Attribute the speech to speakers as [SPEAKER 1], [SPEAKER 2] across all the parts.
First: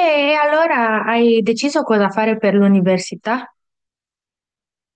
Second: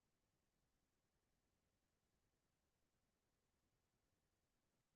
[SPEAKER 1] E allora hai deciso cosa fare per l'università?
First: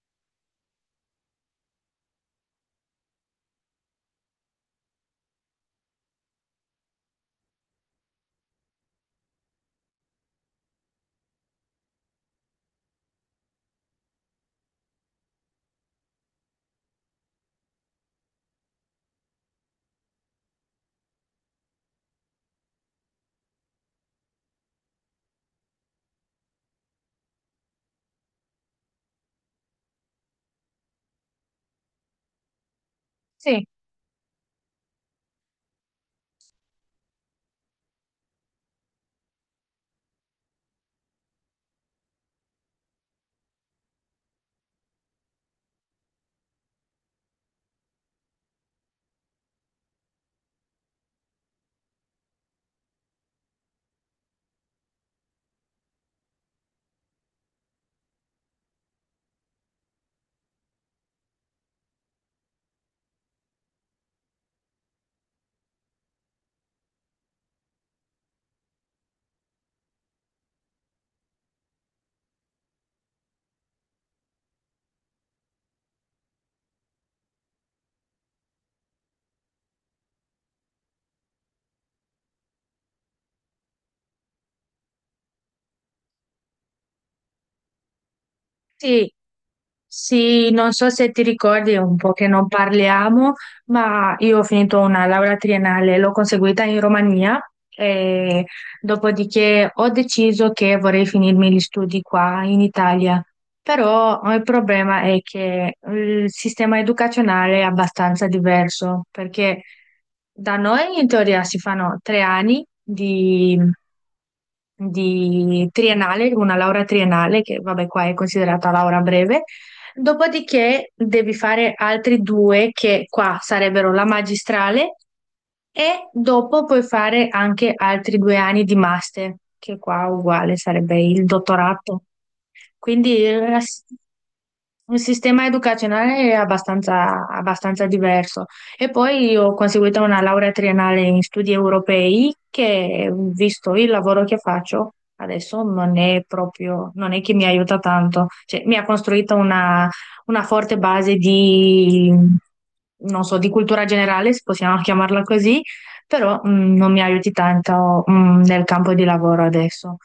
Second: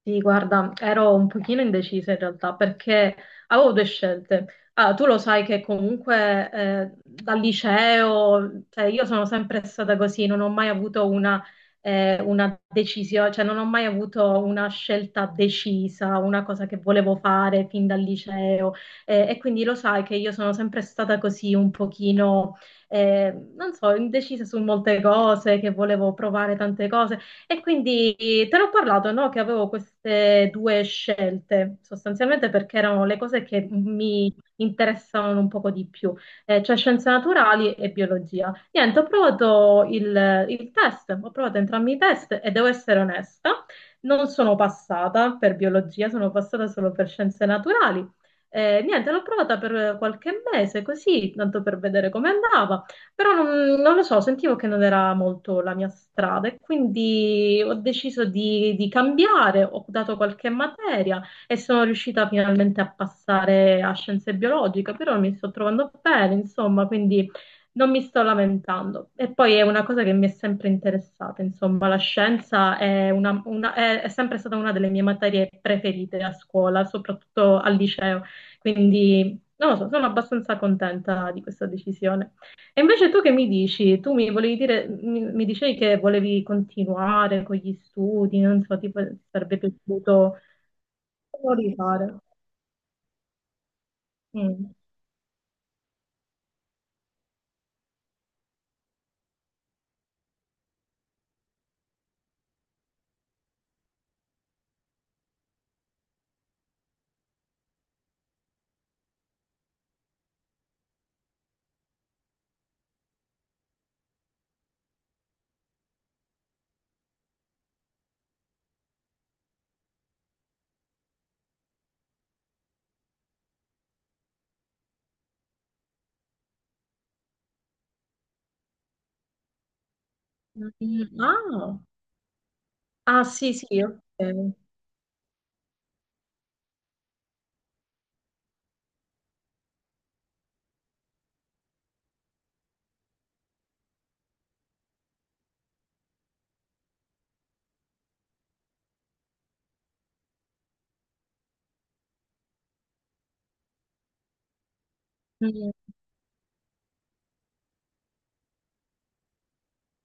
[SPEAKER 2] Sì, guarda, ero un pochino indecisa in realtà perché avevo due scelte. Ah, tu lo sai che comunque dal liceo, cioè, io sono sempre stata così, non ho mai avuto una decisione, cioè non ho mai avuto una scelta decisa, una cosa che volevo fare fin dal liceo. E quindi lo sai che io sono sempre stata così un pochino, non so, indecisa su molte cose, che volevo provare tante cose. E quindi te l'ho parlato, no? Che avevo queste due scelte, sostanzialmente perché erano le cose
[SPEAKER 1] Sì,
[SPEAKER 2] che mi interessavano un poco di più, cioè scienze naturali e biologia. Niente, ho provato il test, ho provato entrambi i test e devo essere onesta, non sono passata per biologia, sono passata solo per scienze naturali. Niente, l'ho provata per qualche mese così, tanto per vedere come andava. Però non lo so, sentivo che non era molto la mia strada e quindi ho deciso di cambiare, ho dato qualche materia e sono riuscita finalmente a passare a scienze biologiche, però mi sto trovando bene, insomma, quindi non mi sto lamentando. E poi è una cosa che mi è sempre interessata, insomma, la scienza è sempre stata una delle mie materie preferite a scuola, soprattutto al liceo, quindi non lo so, sono abbastanza contenta di questa decisione. E invece tu che mi dici? Tu mi volevi dire, mi dicevi che volevi continuare con gli studi, non so, tipo,
[SPEAKER 1] sì.
[SPEAKER 2] ti sarebbe piaciuto
[SPEAKER 1] Sì, non so se ti ricordi, è un
[SPEAKER 2] rifare.
[SPEAKER 1] po' che non parliamo, ma io ho
[SPEAKER 2] Mm.
[SPEAKER 1] finito una laurea triennale, l'ho conseguita in Romania e dopodiché ho deciso che vorrei finirmi gli studi qua in Italia. Però il problema è che il sistema educazionale è abbastanza diverso, perché da noi in teoria si fanno tre anni di triennale, una laurea triennale, che vabbè qua è considerata laurea breve. Dopodiché devi fare altri due che qua sarebbero la magistrale e dopo puoi fare anche altri due anni di master, che qua uguale sarebbe
[SPEAKER 2] Mm.
[SPEAKER 1] il
[SPEAKER 2] Ah,
[SPEAKER 1] dottorato. Quindi
[SPEAKER 2] ah, sì, sì, ok.
[SPEAKER 1] il sistema educazionale è abbastanza, abbastanza diverso. E poi ho conseguito una laurea triennale in studi europei che, visto il lavoro che faccio, adesso non è proprio, non è che mi aiuta tanto. Cioè, mi ha costruito una forte base di, non so, di cultura generale, se possiamo chiamarla così,
[SPEAKER 2] Mm.
[SPEAKER 1] però non mi aiuti tanto nel campo di lavoro adesso.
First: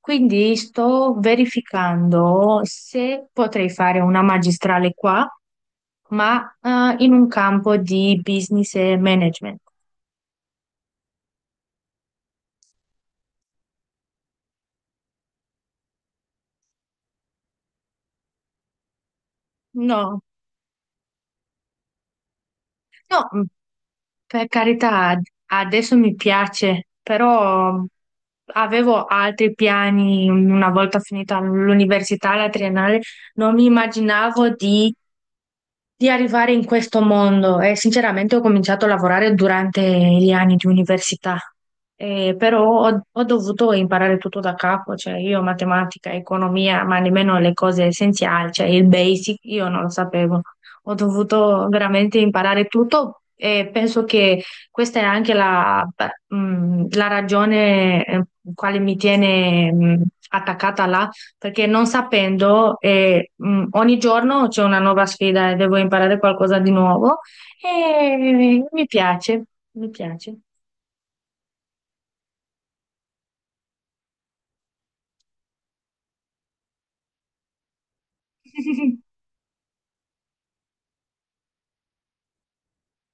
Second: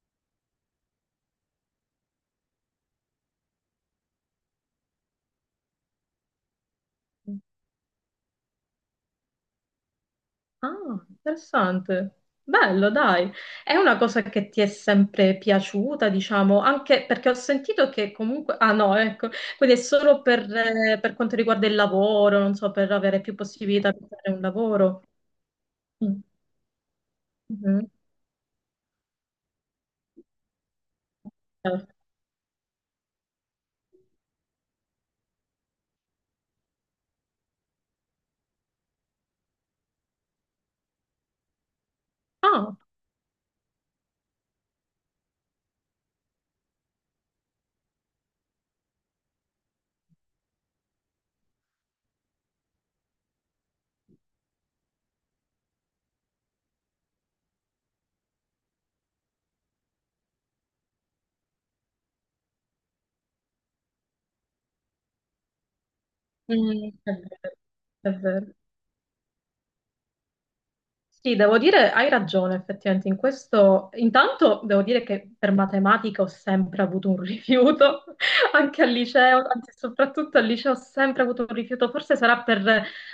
[SPEAKER 1] Quindi sto verificando se potrei fare una magistrale qua, ma in un campo di business e management.
[SPEAKER 2] Ah, interessante. Bello, dai. È una cosa che ti è sempre piaciuta, diciamo, anche perché ho sentito che comunque... Ah no, ecco, quindi è solo
[SPEAKER 1] No,
[SPEAKER 2] per quanto riguarda il lavoro, non so, per avere
[SPEAKER 1] no,
[SPEAKER 2] più possibilità di fare un
[SPEAKER 1] per
[SPEAKER 2] lavoro.
[SPEAKER 1] carità, adesso mi
[SPEAKER 2] Mm.
[SPEAKER 1] piace, però
[SPEAKER 2] Mhm.
[SPEAKER 1] avevo altri piani una volta finita
[SPEAKER 2] Eh.
[SPEAKER 1] l'università, la triennale. Non mi immaginavo di arrivare in questo mondo e sinceramente ho cominciato a lavorare durante gli anni di università. Però
[SPEAKER 2] Ah,
[SPEAKER 1] ho dovuto imparare tutto da capo, cioè io matematica, economia, ma nemmeno le cose essenziali, cioè il basic, io non lo sapevo. Ho dovuto veramente imparare tutto e penso che questa è anche la, la ragione quale mi tiene attaccata là, perché non sapendo, ogni giorno c'è una nuova sfida e devo imparare qualcosa di
[SPEAKER 2] mm, è
[SPEAKER 1] nuovo
[SPEAKER 2] vero, è vero.
[SPEAKER 1] e mi piace, mi piace.
[SPEAKER 2] Sì, devo dire, hai ragione effettivamente in questo. Intanto devo dire che per matematica ho sempre avuto un rifiuto, anche al liceo, anzi soprattutto al liceo ho sempre avuto un rifiuto, forse sarà per,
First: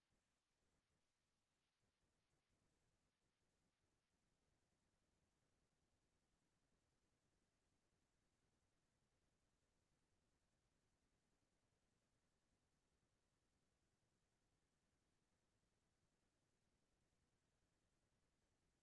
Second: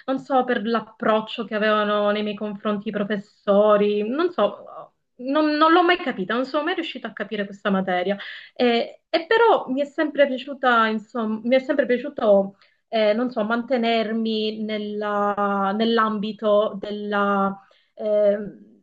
[SPEAKER 2] non so, per l'approccio che avevano nei miei confronti i professori, non so, non l'ho mai capita, non sono mai riuscita a capire questa materia. E però mi è sempre piaciuta, insomma, mi è sempre piaciuto non so, nell'ambito ehm,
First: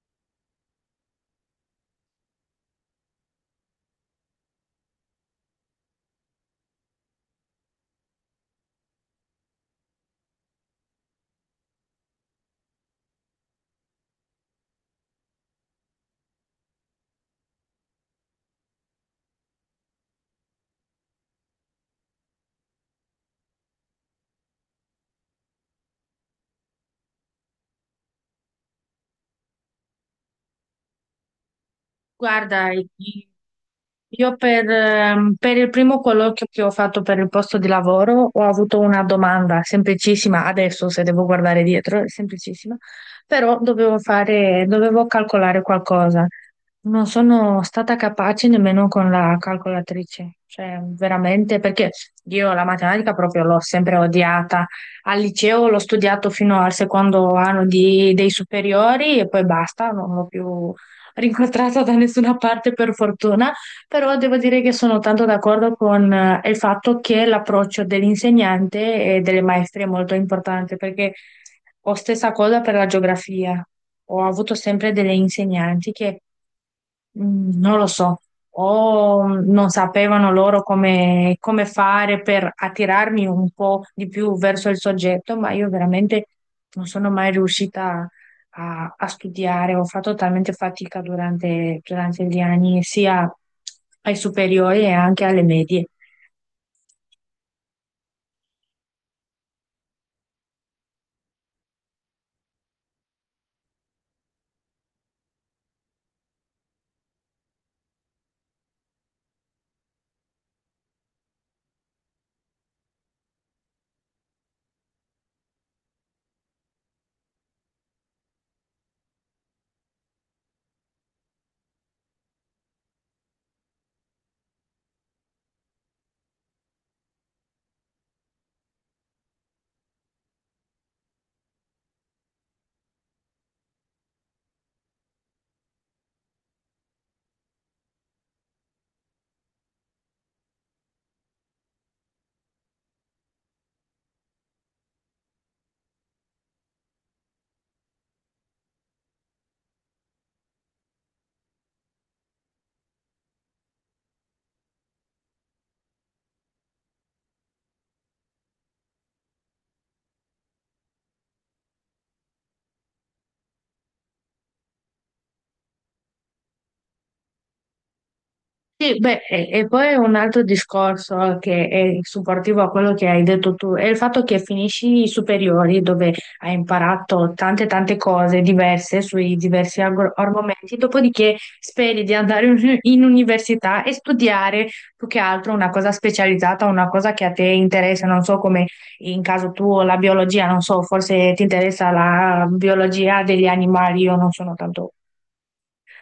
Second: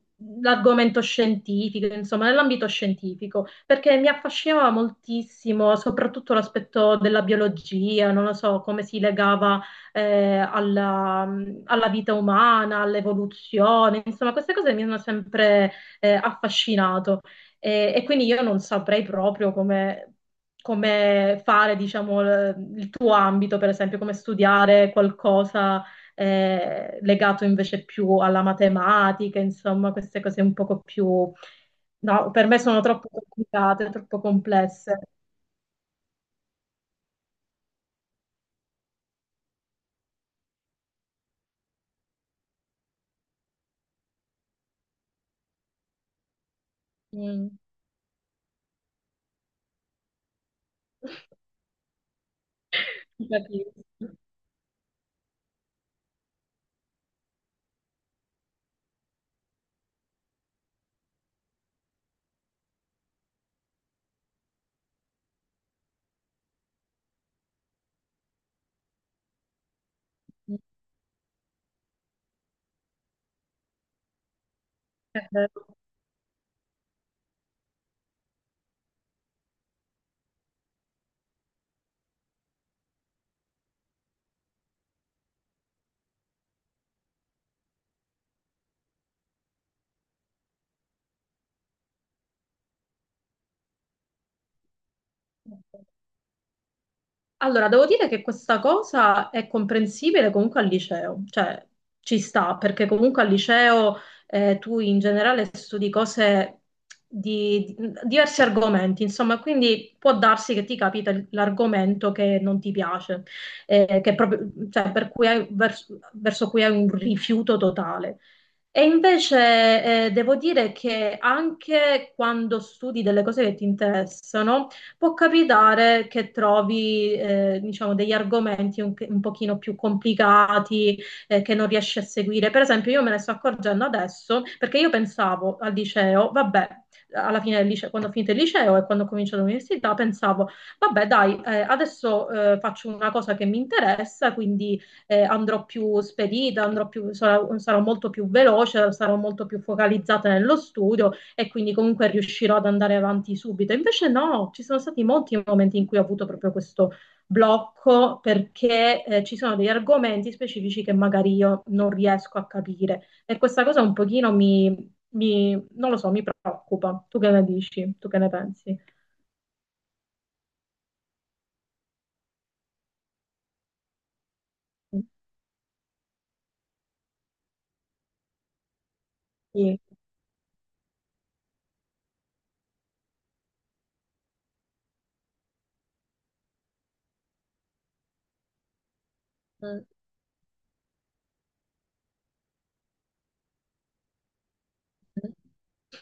[SPEAKER 2] l'argomento scientifico, insomma, nell'ambito scientifico, perché mi affascinava moltissimo, soprattutto l'aspetto della biologia, non lo so, come si legava eh, alla, alla vita umana, all'evoluzione, insomma, queste cose mi hanno sempre affascinato e quindi io non saprei proprio come... come fare, diciamo, il tuo ambito, per esempio, come studiare qualcosa legato invece più alla matematica, insomma, queste cose un poco più... No, per me
[SPEAKER 1] Guarda,
[SPEAKER 2] sono troppo complicate, troppo
[SPEAKER 1] io
[SPEAKER 2] complesse.
[SPEAKER 1] per il primo colloquio che ho fatto per il posto di lavoro ho avuto una domanda semplicissima, adesso se devo guardare dietro è semplicissima, però dovevo calcolare qualcosa. Non
[SPEAKER 2] Mm.
[SPEAKER 1] sono stata capace nemmeno con la calcolatrice, cioè veramente perché io la matematica
[SPEAKER 2] Ti
[SPEAKER 1] proprio l'ho sempre
[SPEAKER 2] capisco.
[SPEAKER 1] odiata. Al liceo l'ho studiato fino al secondo anno dei superiori e poi basta, non l'ho più rincontrata da nessuna parte per fortuna. Però devo dire che sono tanto d'accordo con il fatto che l'approccio dell'insegnante e delle maestre è molto
[SPEAKER 2] Mm.
[SPEAKER 1] importante, perché ho stessa cosa per la geografia. Ho avuto sempre delle
[SPEAKER 2] Eh,
[SPEAKER 1] insegnanti che... Mm, non lo so, o non sapevano loro come, come fare per attirarmi un po' di più verso il soggetto, ma io veramente non sono mai riuscita a studiare, ho fatto talmente fatica durante, durante gli anni, sia ai superiori e anche alle
[SPEAKER 2] eh.
[SPEAKER 1] medie.
[SPEAKER 2] Allora, devo dire che questa cosa è comprensibile comunque al liceo, cioè ci sta, perché comunque al liceo tu in generale studi cose diversi argomenti, insomma, quindi può darsi che ti capita l'argomento che non ti piace, che proprio, cioè, per cui verso, verso cui hai un rifiuto totale. E invece devo dire che anche quando studi delle cose che ti interessano, può capitare che trovi, diciamo, degli argomenti un pochino più complicati, che non riesci a seguire. Per esempio, io me ne sto accorgendo adesso perché io pensavo al liceo, vabbè, alla fine del liceo, quando ho finito il liceo e quando ho cominciato l'università, pensavo, vabbè, dai, adesso faccio una cosa che mi interessa, quindi andrò più spedita, sarò molto più veloce, sarò molto più focalizzata nello studio e quindi comunque riuscirò ad andare avanti subito. Invece no, ci sono stati molti momenti in cui ho avuto proprio questo blocco perché ci sono degli argomenti specifici che magari io non riesco a capire e questa cosa un pochino non lo so, mi preoccupa. Tu che ne dici? Tu che ne pensi?
[SPEAKER 1] Sì, beh, e poi è un altro discorso che è supportivo a quello che hai detto tu, è il fatto che finisci i superiori dove hai imparato tante tante cose diverse sui diversi
[SPEAKER 2] Sì.
[SPEAKER 1] argomenti, dopodiché speri di andare in università e studiare più che altro una cosa specializzata, una cosa che a te interessa, non so come in caso tuo
[SPEAKER 2] Mm.
[SPEAKER 1] la biologia, non so, forse ti interessa la biologia degli animali, io non sono tanto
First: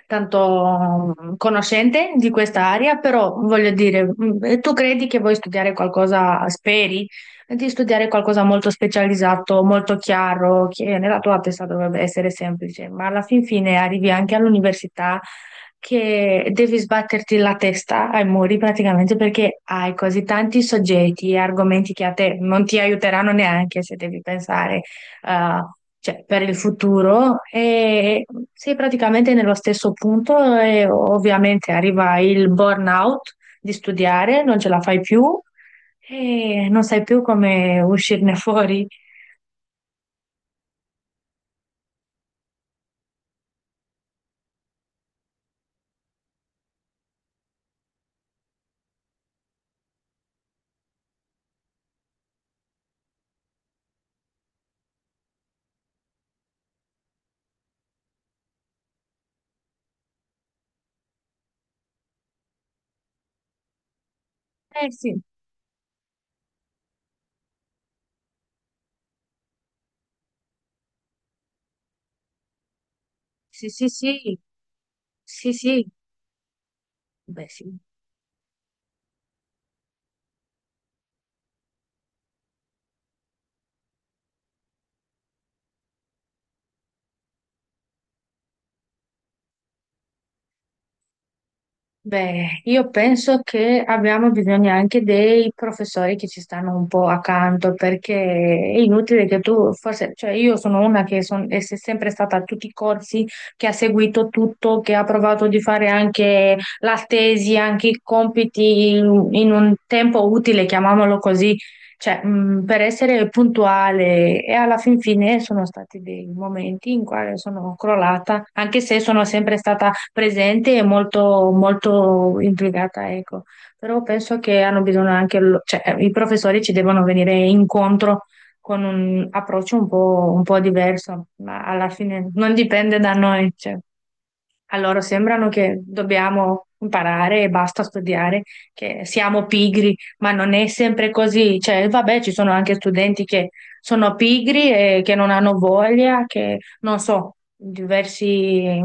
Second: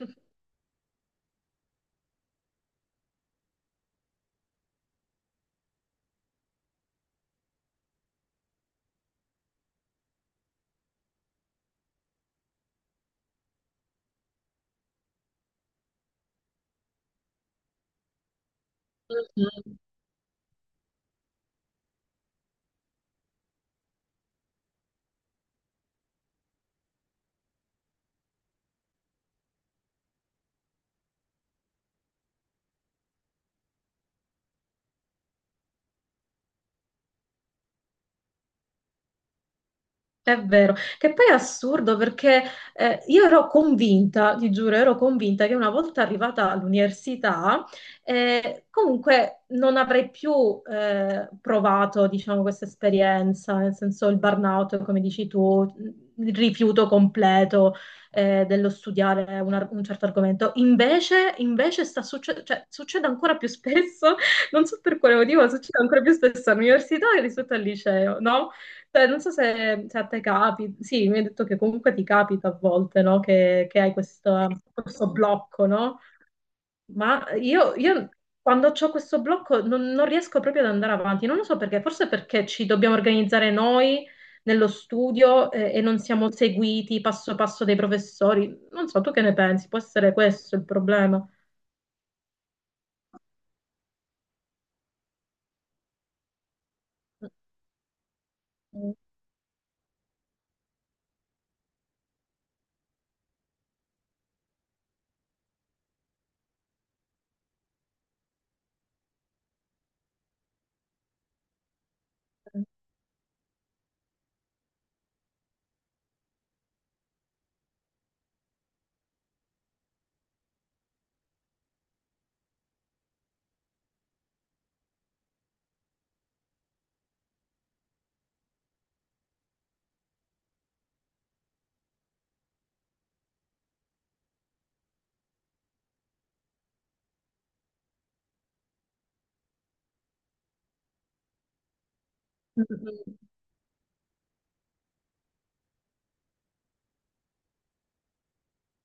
[SPEAKER 1] tanto conoscente di questa area, però voglio dire, e tu credi che vuoi studiare qualcosa, speri di studiare qualcosa molto specializzato, molto chiaro, che nella tua testa dovrebbe essere semplice, ma alla fin fine arrivi anche all'università che devi sbatterti la testa ai muri praticamente perché hai così tanti soggetti e argomenti che a te non ti aiuteranno neanche se devi pensare eh, cioè, per il futuro e sei praticamente nello stesso punto e ovviamente arriva il burnout di studiare, non ce la fai più e non sai più come uscirne fuori.
[SPEAKER 2] È vero, che poi è assurdo perché io ero convinta, ti giuro, ero convinta che una volta arrivata all'università, comunque non avrei più provato, diciamo, questa esperienza, nel senso il burnout, come dici tu, il rifiuto completo dello studiare un certo argomento. Invece, cioè, succede ancora più spesso, non so
[SPEAKER 1] Eh
[SPEAKER 2] per
[SPEAKER 1] sì,
[SPEAKER 2] quale motivo, ma succede ancora più spesso all'università rispetto al liceo, no? Cioè, non so se, se a te capita, sì, mi hai detto che comunque ti capita a volte, no? Che,
[SPEAKER 1] sì,
[SPEAKER 2] che
[SPEAKER 1] sì,
[SPEAKER 2] hai
[SPEAKER 1] sì,
[SPEAKER 2] questo, questo
[SPEAKER 1] sì,
[SPEAKER 2] blocco, no? Ma io,
[SPEAKER 1] sì.
[SPEAKER 2] io quando ho questo blocco non riesco proprio ad andare avanti, non lo so perché, forse perché ci dobbiamo organizzare noi nello studio e non siamo seguiti passo passo dai professori. Non so, tu che ne pensi? Può essere questo il problema?
[SPEAKER 1] Beh, io penso che abbiamo bisogno anche dei professori che ci stanno un po' accanto, perché è inutile che tu, forse, cioè io sono una che son- è se- sempre stata a tutti i corsi, che ha seguito tutto, che ha provato di fare anche la tesi, anche i compiti in un tempo utile, chiamiamolo così, cioè, per essere puntuale e alla fin fine sono stati dei momenti in cui sono crollata, anche se sono sempre stata presente e molto, molto implicata, ecco. Però penso che hanno bisogno anche, cioè, i professori ci devono venire incontro con un approccio un po' diverso, ma alla fine non dipende da noi, cioè. A loro sembrano che dobbiamo imparare e basta studiare, che siamo pigri, ma non è sempre così. Cioè, vabbè, ci sono anche studenti che sono pigri e che non hanno voglia, che non so, diversi,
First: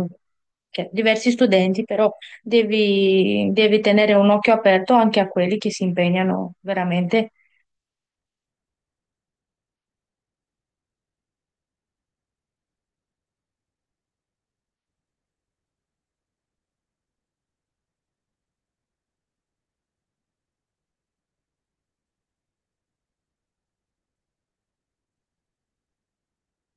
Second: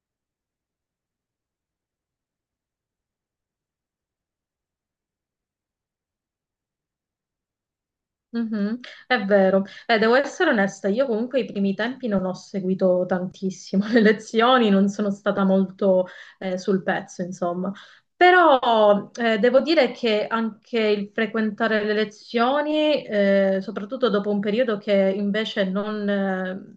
[SPEAKER 1] diversi studenti, però devi, devi tenere un occhio aperto anche a quelli che si impegnano veramente.
[SPEAKER 2] Mhm. È vero. Devo essere onesta, io comunque i primi tempi non ho seguito tantissimo le lezioni, non sono stata molto sul pezzo, insomma. Però devo dire che anche il frequentare le lezioni, soprattutto dopo un periodo che invece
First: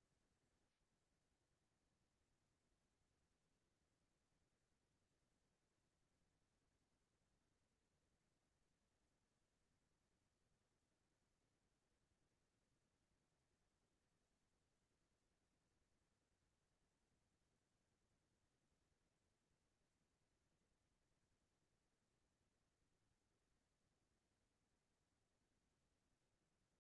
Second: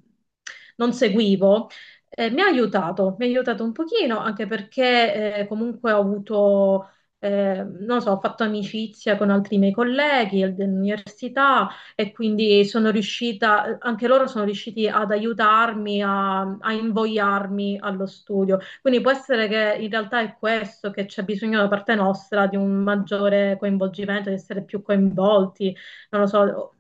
[SPEAKER 2] non seguivo, mi ha aiutato un pochino, anche perché comunque ho avuto non lo so, ho fatto amicizia con altri miei colleghi dell'università e quindi sono riuscita, anche loro sono riusciti ad aiutarmi, a invogliarmi allo studio. Quindi può essere che in realtà è questo, che c'è bisogno da parte nostra di un maggiore coinvolgimento, di essere più coinvolti, non lo so.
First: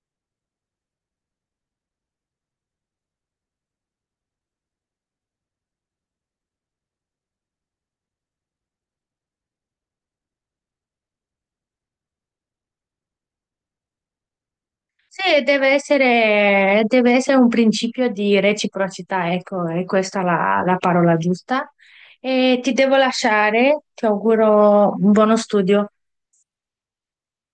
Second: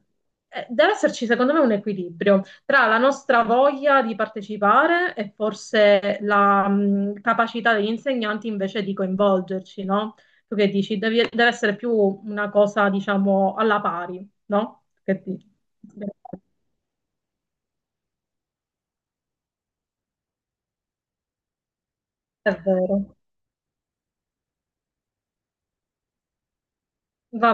[SPEAKER 2] Deve esserci, secondo me, un equilibrio tra la nostra voglia di partecipare e forse la capacità degli insegnanti invece di coinvolgerci, no? Tu che dici? Deve essere più una cosa, diciamo, alla pari, no? Che
[SPEAKER 1] Sì,
[SPEAKER 2] dici?
[SPEAKER 1] deve essere un principio di reciprocità, ecco, è questa la, la parola giusta.
[SPEAKER 2] È
[SPEAKER 1] E ti devo
[SPEAKER 2] vero.
[SPEAKER 1] lasciare, ti auguro un buono studio.
[SPEAKER 2] Va